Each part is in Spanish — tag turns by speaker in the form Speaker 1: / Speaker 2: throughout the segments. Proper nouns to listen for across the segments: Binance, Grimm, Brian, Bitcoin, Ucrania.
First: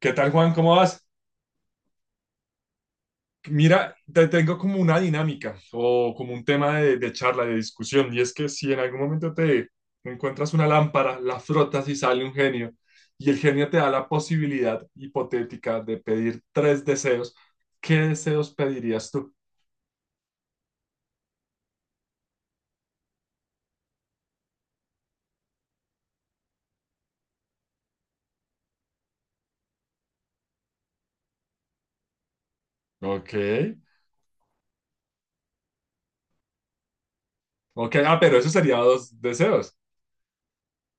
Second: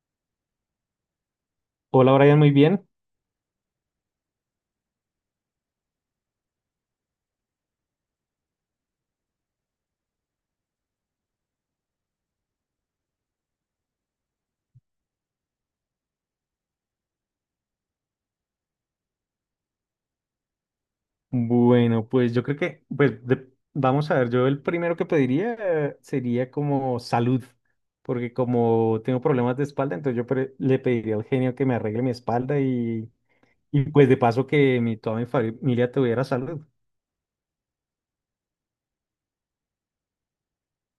Speaker 1: ¿Qué tal, Juan? ¿Cómo vas?
Speaker 2: Hola Brian, muy bien.
Speaker 1: Mira, te tengo como una dinámica o como un tema de charla, de discusión, y es que si en algún momento te encuentras una lámpara, la frotas y sale un genio, y el genio te da la posibilidad hipotética de pedir tres deseos. ¿Qué deseos pedirías tú?
Speaker 2: Bueno, pues yo creo que, pues vamos a ver, yo el primero que pediría sería como salud, porque como tengo problemas de espalda, entonces le pediría al genio que me arregle mi espalda
Speaker 1: Ok.
Speaker 2: y pues de paso que toda mi familia tuviera salud.
Speaker 1: Ok, ah, pero eso sería dos deseos.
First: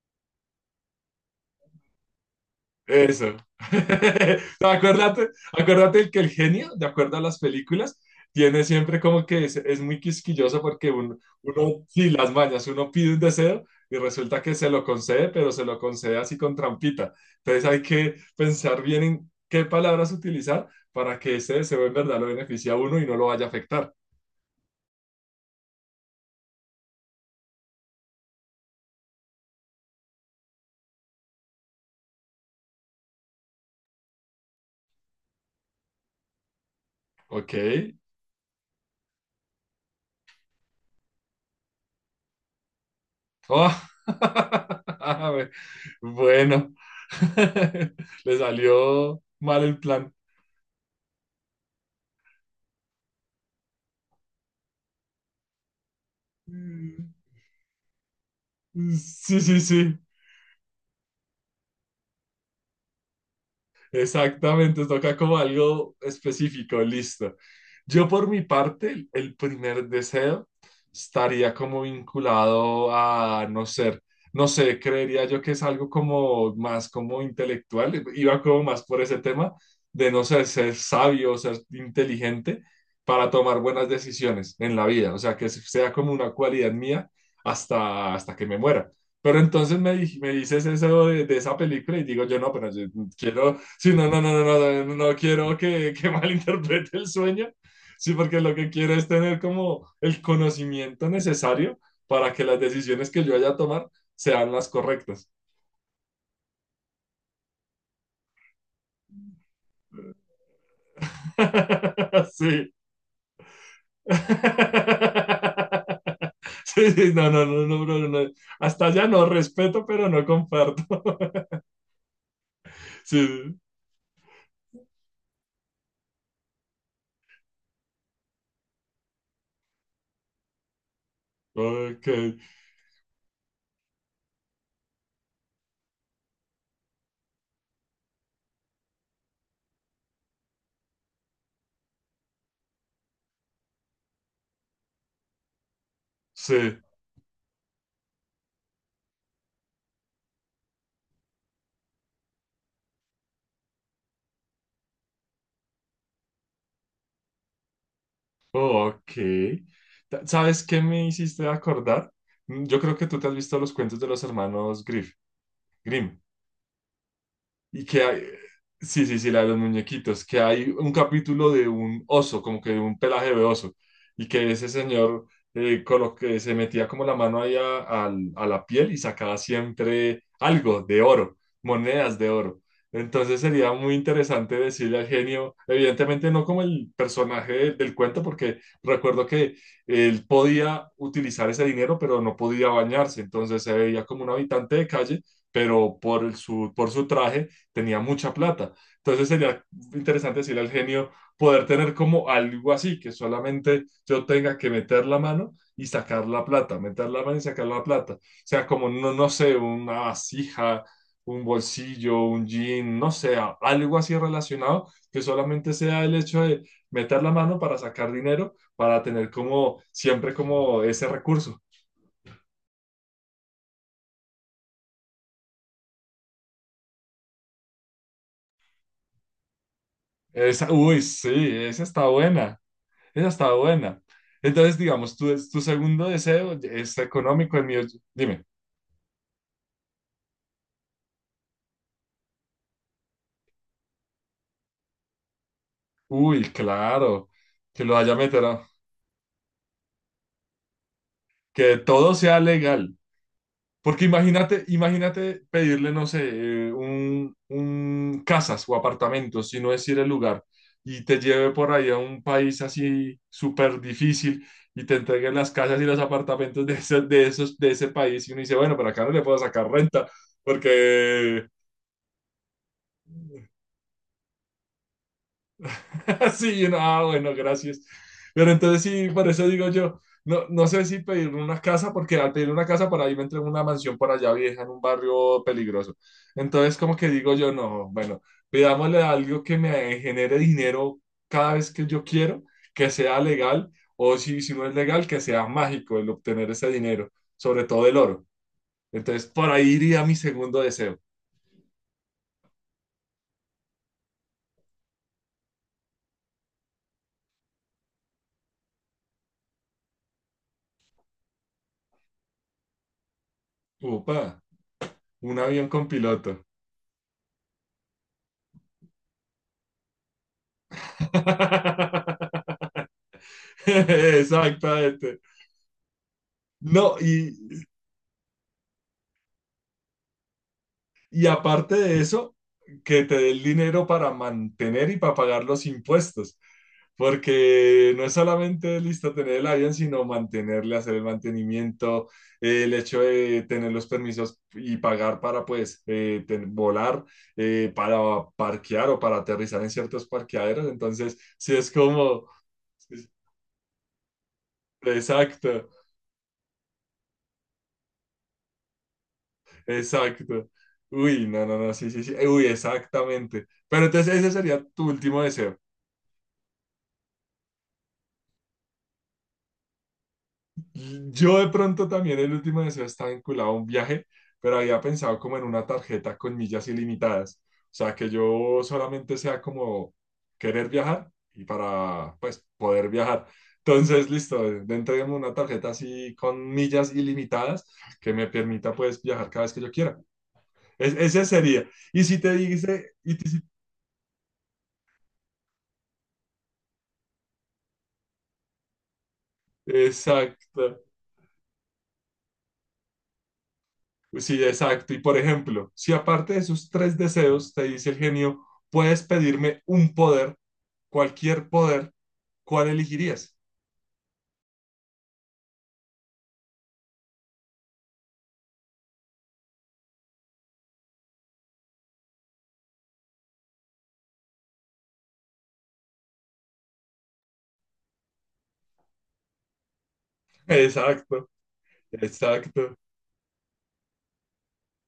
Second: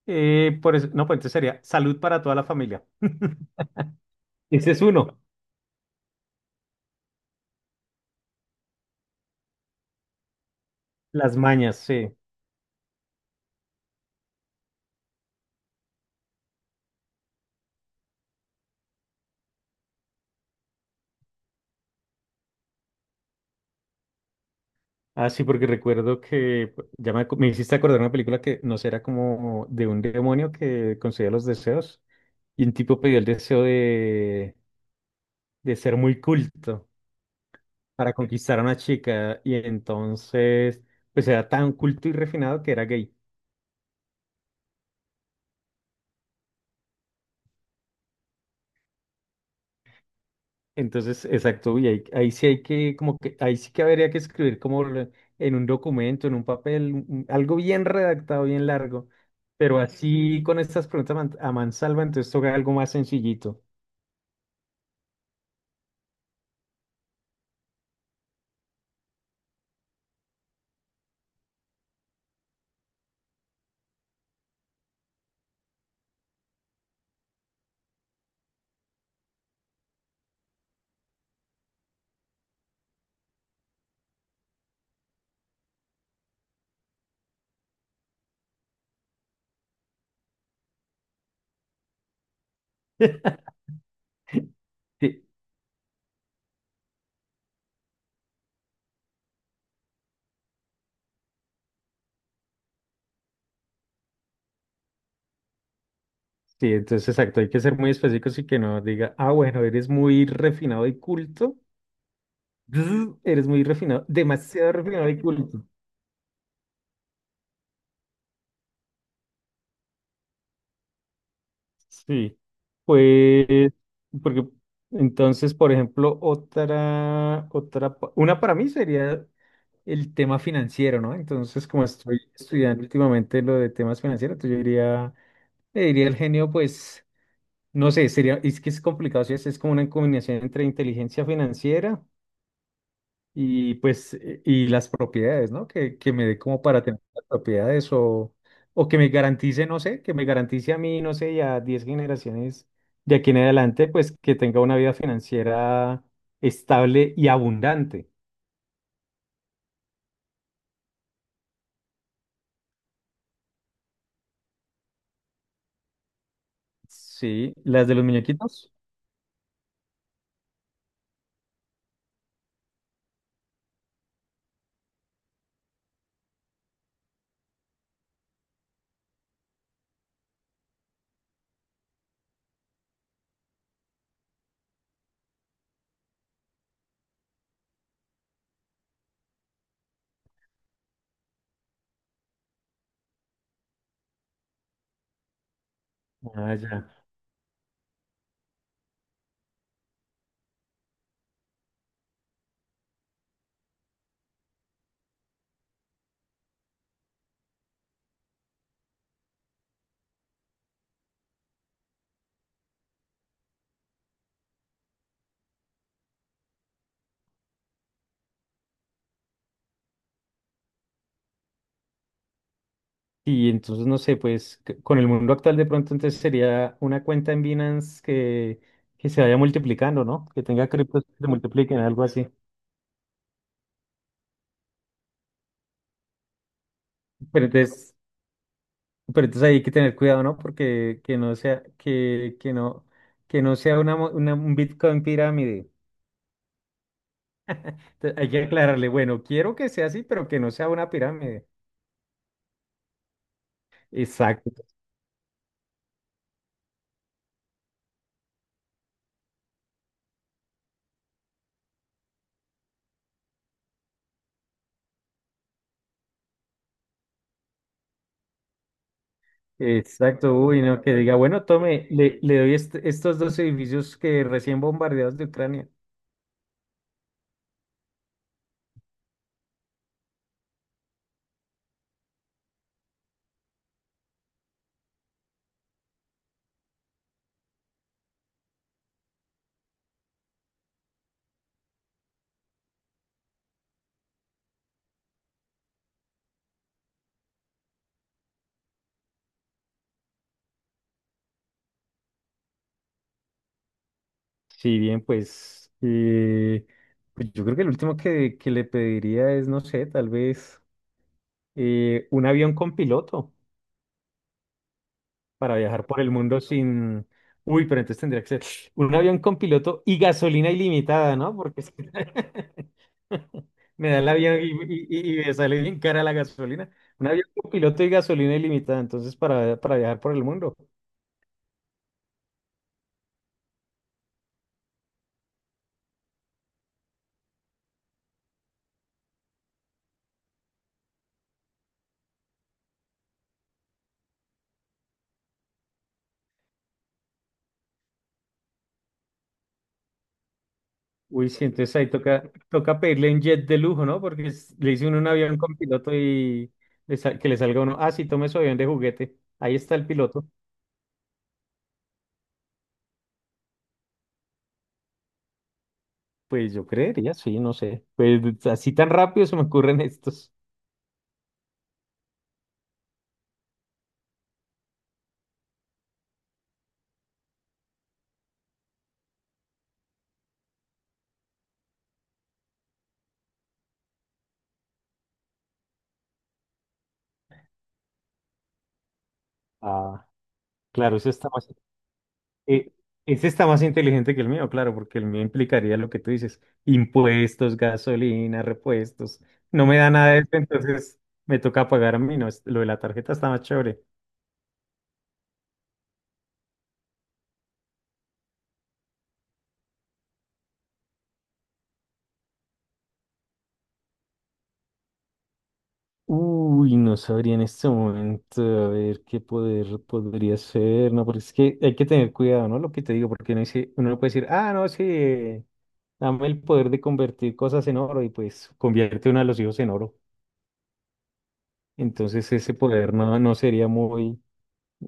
Speaker 2: Por eso, no, pues entonces sería salud para toda la familia.
Speaker 1: Eso. No,
Speaker 2: Ese es uno,
Speaker 1: acuérdate, acuérdate que el genio, de acuerdo a las películas, tiene siempre como que es muy quisquilloso porque uno,
Speaker 2: las mañas,
Speaker 1: uno, sí,
Speaker 2: sí.
Speaker 1: las mañas, uno pide un deseo y resulta que se lo concede, pero se lo concede así con trampita. Entonces hay que pensar bien en qué palabras utilizar para que ese deseo en verdad lo beneficie a uno y no lo vaya a afectar.
Speaker 2: Ah, sí, porque recuerdo que pues, me hiciste acordar una película que no sé, era como de un demonio que concedía los deseos y un tipo pidió el deseo de ser muy culto
Speaker 1: ¿Ok?
Speaker 2: para conquistar a una chica y entonces pues era tan culto y refinado que era gay.
Speaker 1: Oh. Bueno, le salió mal el plan.
Speaker 2: Entonces, exacto, y ahí sí hay que, como que, ahí sí que habría que escribir como en un documento, en un papel, algo bien redactado, bien largo,
Speaker 1: Sí, sí,
Speaker 2: pero
Speaker 1: sí.
Speaker 2: así con estas preguntas a a mansalva, entonces toca algo más sencillito.
Speaker 1: Exactamente, toca como algo específico, listo. Yo por mi parte, el primer deseo estaría como vinculado a no ser, no sé, creería yo que es algo como más como intelectual, iba como más por ese tema de no ser, ser sabio, ser inteligente para tomar buenas decisiones en la vida, o sea, que sea como una cualidad mía hasta, hasta que me muera. Pero entonces me, me dices eso de esa película y digo yo, no, pero yo quiero. Sí, no, no, no, no, no, no, no
Speaker 2: Sí,
Speaker 1: quiero que malinterprete el sueño. Sí, porque lo que quiero es tener como el conocimiento necesario para que las decisiones que yo vaya a tomar sean las correctas.
Speaker 2: sí, entonces exacto, hay que ser muy específicos y que no diga, ah, bueno, eres muy refinado y culto,
Speaker 1: Sí.
Speaker 2: Bzz, eres muy refinado, demasiado refinado y culto.
Speaker 1: Sí, sí, no, no, no, no, no, no. Hasta allá no respeto, pero no comparto.
Speaker 2: Sí,
Speaker 1: Sí,
Speaker 2: pues, porque entonces, por ejemplo, una para mí sería el tema financiero, ¿no?
Speaker 1: sí.
Speaker 2: Entonces, como
Speaker 1: Ok,
Speaker 2: estoy estudiando últimamente lo de temas financieros, entonces yo diría, le diría el genio, pues, no sé, sería, es que es complicado, si es, es como una combinación entre inteligencia financiera. Y pues, y las propiedades, ¿no? Que me dé como
Speaker 1: sí,
Speaker 2: para tener las propiedades o que me garantice, no sé, que me garantice a mí, no sé, y a 10 generaciones de aquí en adelante, pues que tenga una vida financiera estable y abundante.
Speaker 1: ok. ¿Sabes qué me hiciste acordar? Yo creo que tú te has visto los cuentos de los hermanos Grimm.
Speaker 2: Sí,
Speaker 1: Y
Speaker 2: las de
Speaker 1: que
Speaker 2: los
Speaker 1: hay,
Speaker 2: muñequitos.
Speaker 1: sí, sí, sí, la de los muñequitos, que hay un capítulo de un oso, como que de un pelaje de oso, y que ese señor con lo que se metía como la mano ahí a, a la piel y sacaba siempre algo de oro, monedas de oro. Entonces sería muy interesante decirle al genio, evidentemente no como el personaje del cuento, porque recuerdo que él podía utilizar ese dinero, pero no podía bañarse, entonces se veía como un habitante de calle, pero por
Speaker 2: Ah,
Speaker 1: su, por
Speaker 2: ya.
Speaker 1: su traje tenía mucha plata. Entonces sería interesante decirle al genio poder tener como algo así, que solamente yo tenga que meter la mano y sacar la plata, meter la mano y sacar la plata. O sea, como, no, no sé, una vasija, un bolsillo, un jean, no sé, algo así relacionado, que solamente sea el hecho de meter la mano para sacar dinero, para tener como siempre como ese recurso.
Speaker 2: Y entonces, no sé, pues con el mundo actual de pronto entonces sería una cuenta en Binance que se vaya multiplicando, ¿no? Que tenga
Speaker 1: Esa, uy,
Speaker 2: criptos que se
Speaker 1: sí,
Speaker 2: multipliquen,
Speaker 1: esa
Speaker 2: algo
Speaker 1: está
Speaker 2: así.
Speaker 1: buena. Esa estaba buena. Entonces, digamos, tu segundo deseo es
Speaker 2: Pero
Speaker 1: económico, el mío.
Speaker 2: entonces...
Speaker 1: Dime.
Speaker 2: Pero entonces ahí hay que tener cuidado, ¿no? Porque que no sea una, un Bitcoin pirámide.
Speaker 1: Uy, claro, que lo haya
Speaker 2: Entonces, hay que
Speaker 1: metido,
Speaker 2: aclararle, bueno, quiero que sea así, pero que no sea una pirámide.
Speaker 1: que todo sea legal. Porque
Speaker 2: Exacto,
Speaker 1: imagínate, imagínate pedirle, no sé, un casas o apartamentos, si no es ir el lugar, y te lleve por ahí a un país así súper difícil y te entreguen las casas y los apartamentos de, de, esos, de ese país. Y uno dice, bueno, pero acá no le puedo sacar renta
Speaker 2: exacto. Uy, no, que diga, bueno,
Speaker 1: porque
Speaker 2: tome, le doy estos dos edificios que recién bombardeados de Ucrania.
Speaker 1: sí, yo no, ah, bueno, gracias. Pero entonces sí, por eso digo yo, no, no sé si pedir una casa, porque al pedir una casa para ahí me entré en una mansión por allá vieja, en un barrio peligroso. Entonces como que digo yo, no, bueno, pidámosle algo que me genere dinero cada vez que yo quiero, que sea legal, o si, si no es legal, que sea mágico el obtener ese dinero, sobre todo el oro. Entonces por ahí iría mi segundo deseo.
Speaker 2: Si bien, pues, pues yo creo que el último que le pediría es, no sé, tal vez un avión con piloto.
Speaker 1: Upa, un
Speaker 2: Para
Speaker 1: avión
Speaker 2: viajar
Speaker 1: con
Speaker 2: por el mundo
Speaker 1: piloto.
Speaker 2: sin... Uy, pero entonces tendría que ser un avión con piloto y gasolina ilimitada, ¿no? Porque es que me da el avión
Speaker 1: Exactamente.
Speaker 2: y me sale bien cara la gasolina.
Speaker 1: No,
Speaker 2: Un avión con piloto y gasolina ilimitada, entonces para viajar por el mundo.
Speaker 1: y aparte de eso, que te dé el dinero para mantener y para pagar los impuestos. Porque no es solamente listo tener el avión, sino mantenerle, hacer el mantenimiento, el hecho de tener los permisos y pagar para pues volar, para parquear o para aterrizar en ciertos parqueaderos. Entonces,
Speaker 2: Uy, sí,
Speaker 1: sí es
Speaker 2: entonces ahí toca,
Speaker 1: como,
Speaker 2: toca pedirle un jet de lujo, ¿no? Porque le hice uno un avión con
Speaker 1: exacto.
Speaker 2: piloto y que le salga uno, ah, sí, tome su avión de juguete, ahí está el piloto.
Speaker 1: Exacto. Uy, no, no, no, sí, sí, sí. Uy, exactamente. Pero entonces ese sería tu último deseo.
Speaker 2: Pues yo creería, sí, no sé. Pues así tan rápido se me ocurren estos.
Speaker 1: Yo de pronto también el último deseo está vinculado a un viaje, pero había pensado como en una tarjeta con millas ilimitadas. O sea, que yo solamente sea como querer viajar y para, pues, poder viajar. Entonces, listo, dentro de una tarjeta así con millas ilimitadas que me permita, pues, viajar cada vez que yo quiera.
Speaker 2: Ah. Claro,
Speaker 1: Ese sería. Y si te
Speaker 2: eh,
Speaker 1: dice,
Speaker 2: ese está más inteligente que el mío, claro, porque el mío implicaría lo que tú dices, impuestos, gasolina, repuestos. No me da nada de eso,
Speaker 1: exacto.
Speaker 2: entonces me toca pagar a mí, no, lo de la tarjeta está más chévere.
Speaker 1: Pues sí, exacto. Y por ejemplo, si aparte de esos tres deseos, te dice el genio, puedes pedirme un poder, cualquier poder, ¿cuál elegirías?
Speaker 2: Uy, no sabría en este momento, a ver qué poder podría ser, no, porque es que hay que tener cuidado, ¿no? Lo que te digo, porque uno dice, uno no puede decir, ah, no, sí, dame el poder de convertir cosas en oro y pues convierte uno a los hijos en oro.
Speaker 1: Exacto,
Speaker 2: Entonces ese
Speaker 1: exacto,
Speaker 2: poder no, no sería muy...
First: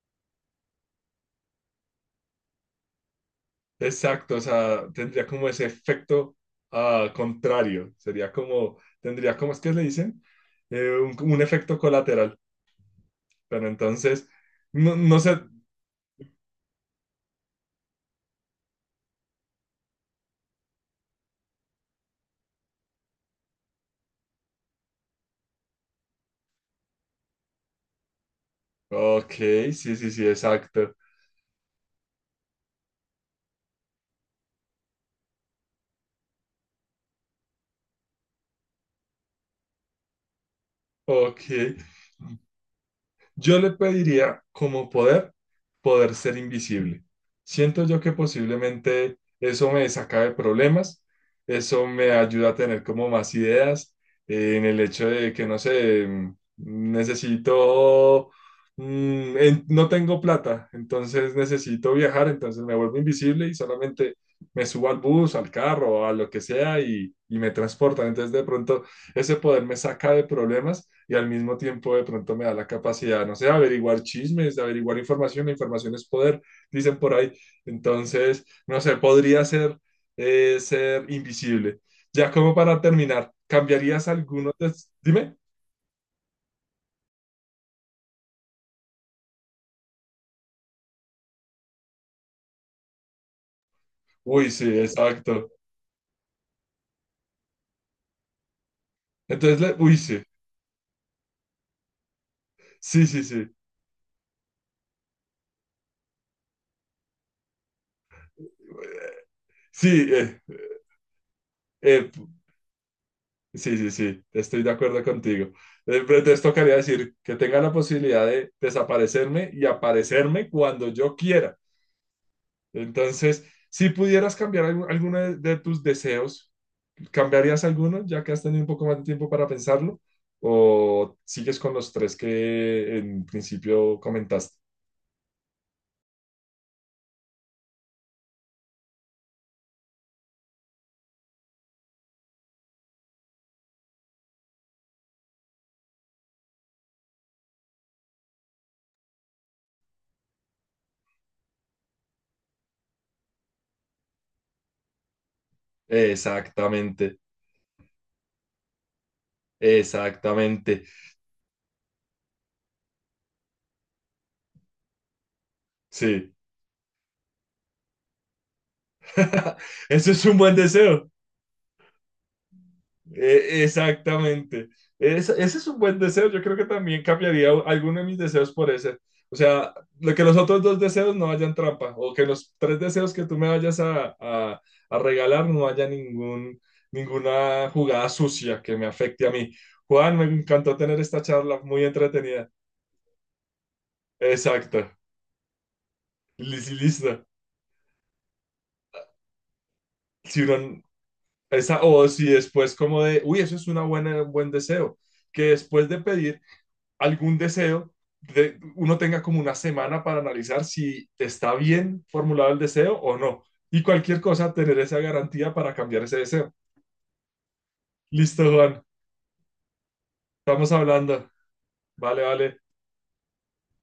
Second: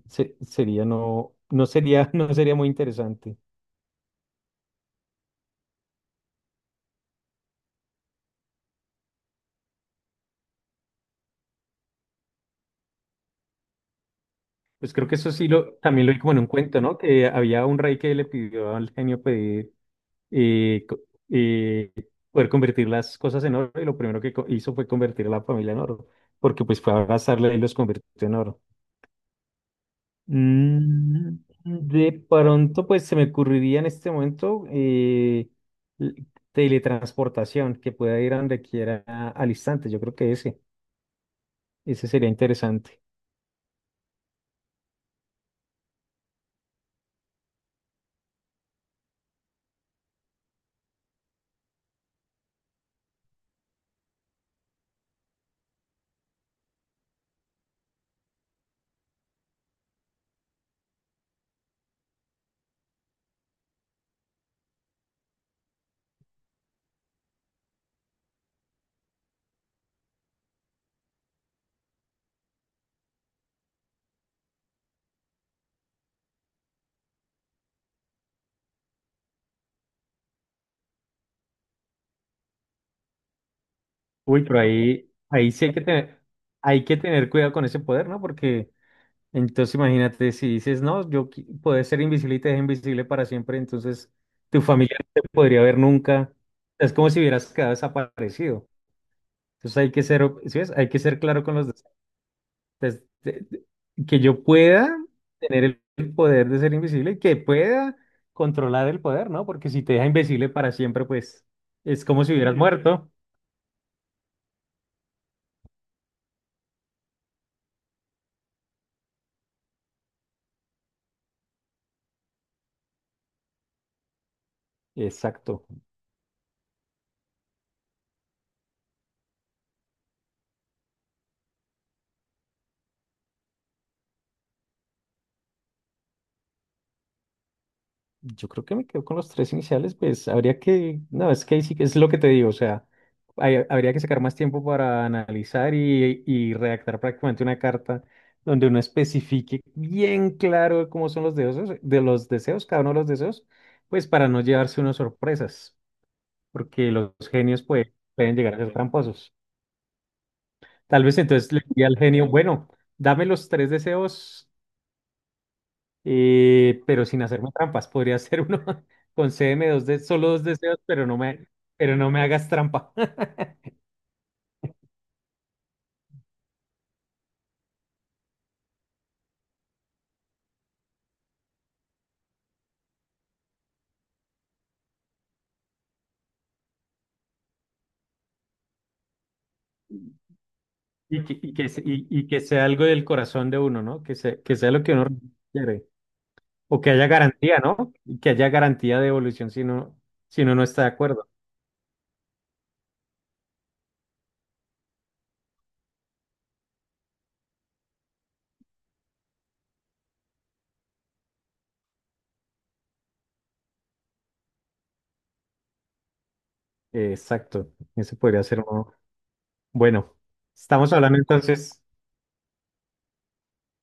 Speaker 2: Sería no, no sería, no sería muy interesante.
Speaker 1: exacto. O sea, tendría como ese efecto ah, contrario. Sería como, tendría como, es que le dicen, un efecto colateral. Pero entonces,
Speaker 2: Pues
Speaker 1: no,
Speaker 2: creo que
Speaker 1: no
Speaker 2: eso
Speaker 1: sé.
Speaker 2: sí lo, también lo vi como en un cuento, ¿no? Que había un rey que le pidió al genio pedir eh, co- eh, poder convertir las cosas en oro y lo primero que hizo fue convertir a la familia en oro, porque pues fue a abrazarla y los convirtió en oro.
Speaker 1: Ok, sí, sí, sí, exacto.
Speaker 2: Mm, de pronto pues se me ocurriría en este momento l- teletransportación, que pueda ir a donde quiera al instante. Yo creo que ese,
Speaker 1: Ok.
Speaker 2: ese sería interesante.
Speaker 1: Yo le pediría como poder, poder ser invisible. Siento yo que posiblemente eso me saca de problemas, eso me ayuda a tener como más ideas en el hecho de que, no sé, necesito, no tengo plata, entonces necesito viajar, entonces me vuelvo invisible y solamente me subo al bus, al carro, a lo que sea y me transportan. Entonces de pronto ese poder me saca de problemas y al mismo tiempo de pronto me da la capacidad, no sé, de averiguar chismes, de averiguar información, la información es poder, dicen por ahí. Entonces, no sé, podría ser, ser invisible. Ya como para terminar, ¿cambiarías
Speaker 2: Uy,
Speaker 1: alguno?
Speaker 2: pero ahí,
Speaker 1: Dime.
Speaker 2: ahí sí hay que tener cuidado con ese poder, ¿no? Porque entonces imagínate si dices, no, poder ser invisible y te dejo invisible para siempre, entonces
Speaker 1: Uy,
Speaker 2: tu
Speaker 1: sí,
Speaker 2: familia no te
Speaker 1: exacto.
Speaker 2: podría ver nunca. Es como si hubieras quedado desaparecido.
Speaker 1: Entonces,
Speaker 2: Entonces hay
Speaker 1: uy,
Speaker 2: que
Speaker 1: sí,
Speaker 2: ser, ¿sí ves? Hay que ser claro con los des-
Speaker 1: sí, sí,
Speaker 2: de-
Speaker 1: sí.
Speaker 2: que yo pueda tener el poder de ser invisible y que pueda controlar el poder, ¿no? Porque si te deja
Speaker 1: Sí,
Speaker 2: invisible para siempre, pues es
Speaker 1: eh,
Speaker 2: como si hubieras muerto.
Speaker 1: sí, sí, sí, estoy de acuerdo contigo. Pero entonces tocaría decir que tenga la posibilidad de desaparecerme y aparecerme cuando yo quiera. Entonces, si pudieras cambiar alguno de
Speaker 2: Exacto.
Speaker 1: tus deseos, ¿cambiarías alguno ya que has tenido un poco más de tiempo para pensarlo? ¿O sigues con los tres que en principio comentaste?
Speaker 2: Yo creo que me quedo con los tres iniciales, pues habría que, no, es que ahí sí que es lo que te digo, o sea, habría que sacar más tiempo para analizar y redactar prácticamente una carta donde uno especifique bien claro cómo son los deseos, de los deseos, cada uno de los deseos, pues para no llevarse unas sorpresas, porque los
Speaker 1: Exactamente,
Speaker 2: genios pues, pueden llegar a ser tramposos.
Speaker 1: exactamente.
Speaker 2: Tal vez entonces le diría al genio, bueno, dame los tres deseos.
Speaker 1: Sí,
Speaker 2: Pero sin hacerme trampas, podría ser uno. Concédeme dos de,
Speaker 1: ese es
Speaker 2: solo
Speaker 1: un
Speaker 2: dos
Speaker 1: buen
Speaker 2: deseos,
Speaker 1: deseo.
Speaker 2: pero no me hagas trampa.
Speaker 1: Exactamente. Ese es un buen deseo. Yo creo que también cambiaría alguno de mis deseos por ese. O sea, lo que los otros dos deseos no hayan trampa o que los tres deseos que tú me vayas a regalar no haya ningún, ninguna jugada sucia que me afecte a mí. Juan, me encantó tener esta charla muy
Speaker 2: Y, y que
Speaker 1: entretenida.
Speaker 2: sea algo del corazón de uno, ¿no? Que se que sea lo
Speaker 1: Exacto.
Speaker 2: que uno quiere. O que haya
Speaker 1: Listo.
Speaker 2: garantía, ¿no? Y que haya garantía de devolución si no,
Speaker 1: Si
Speaker 2: si uno no
Speaker 1: uno-
Speaker 2: está de acuerdo.
Speaker 1: esa, o si después como de, uy, eso es una buena, un buen deseo, que después de pedir algún deseo, uno tenga como una semana para analizar si está bien formulado el deseo o no. Y cualquier cosa, tener esa garantía para cambiar ese deseo.
Speaker 2: Exacto. Eso podría
Speaker 1: Listo,
Speaker 2: ser
Speaker 1: Juan.
Speaker 2: uno. Bueno,
Speaker 1: Estamos
Speaker 2: estamos hablando
Speaker 1: hablando.
Speaker 2: entonces.
Speaker 1: Vale, vale.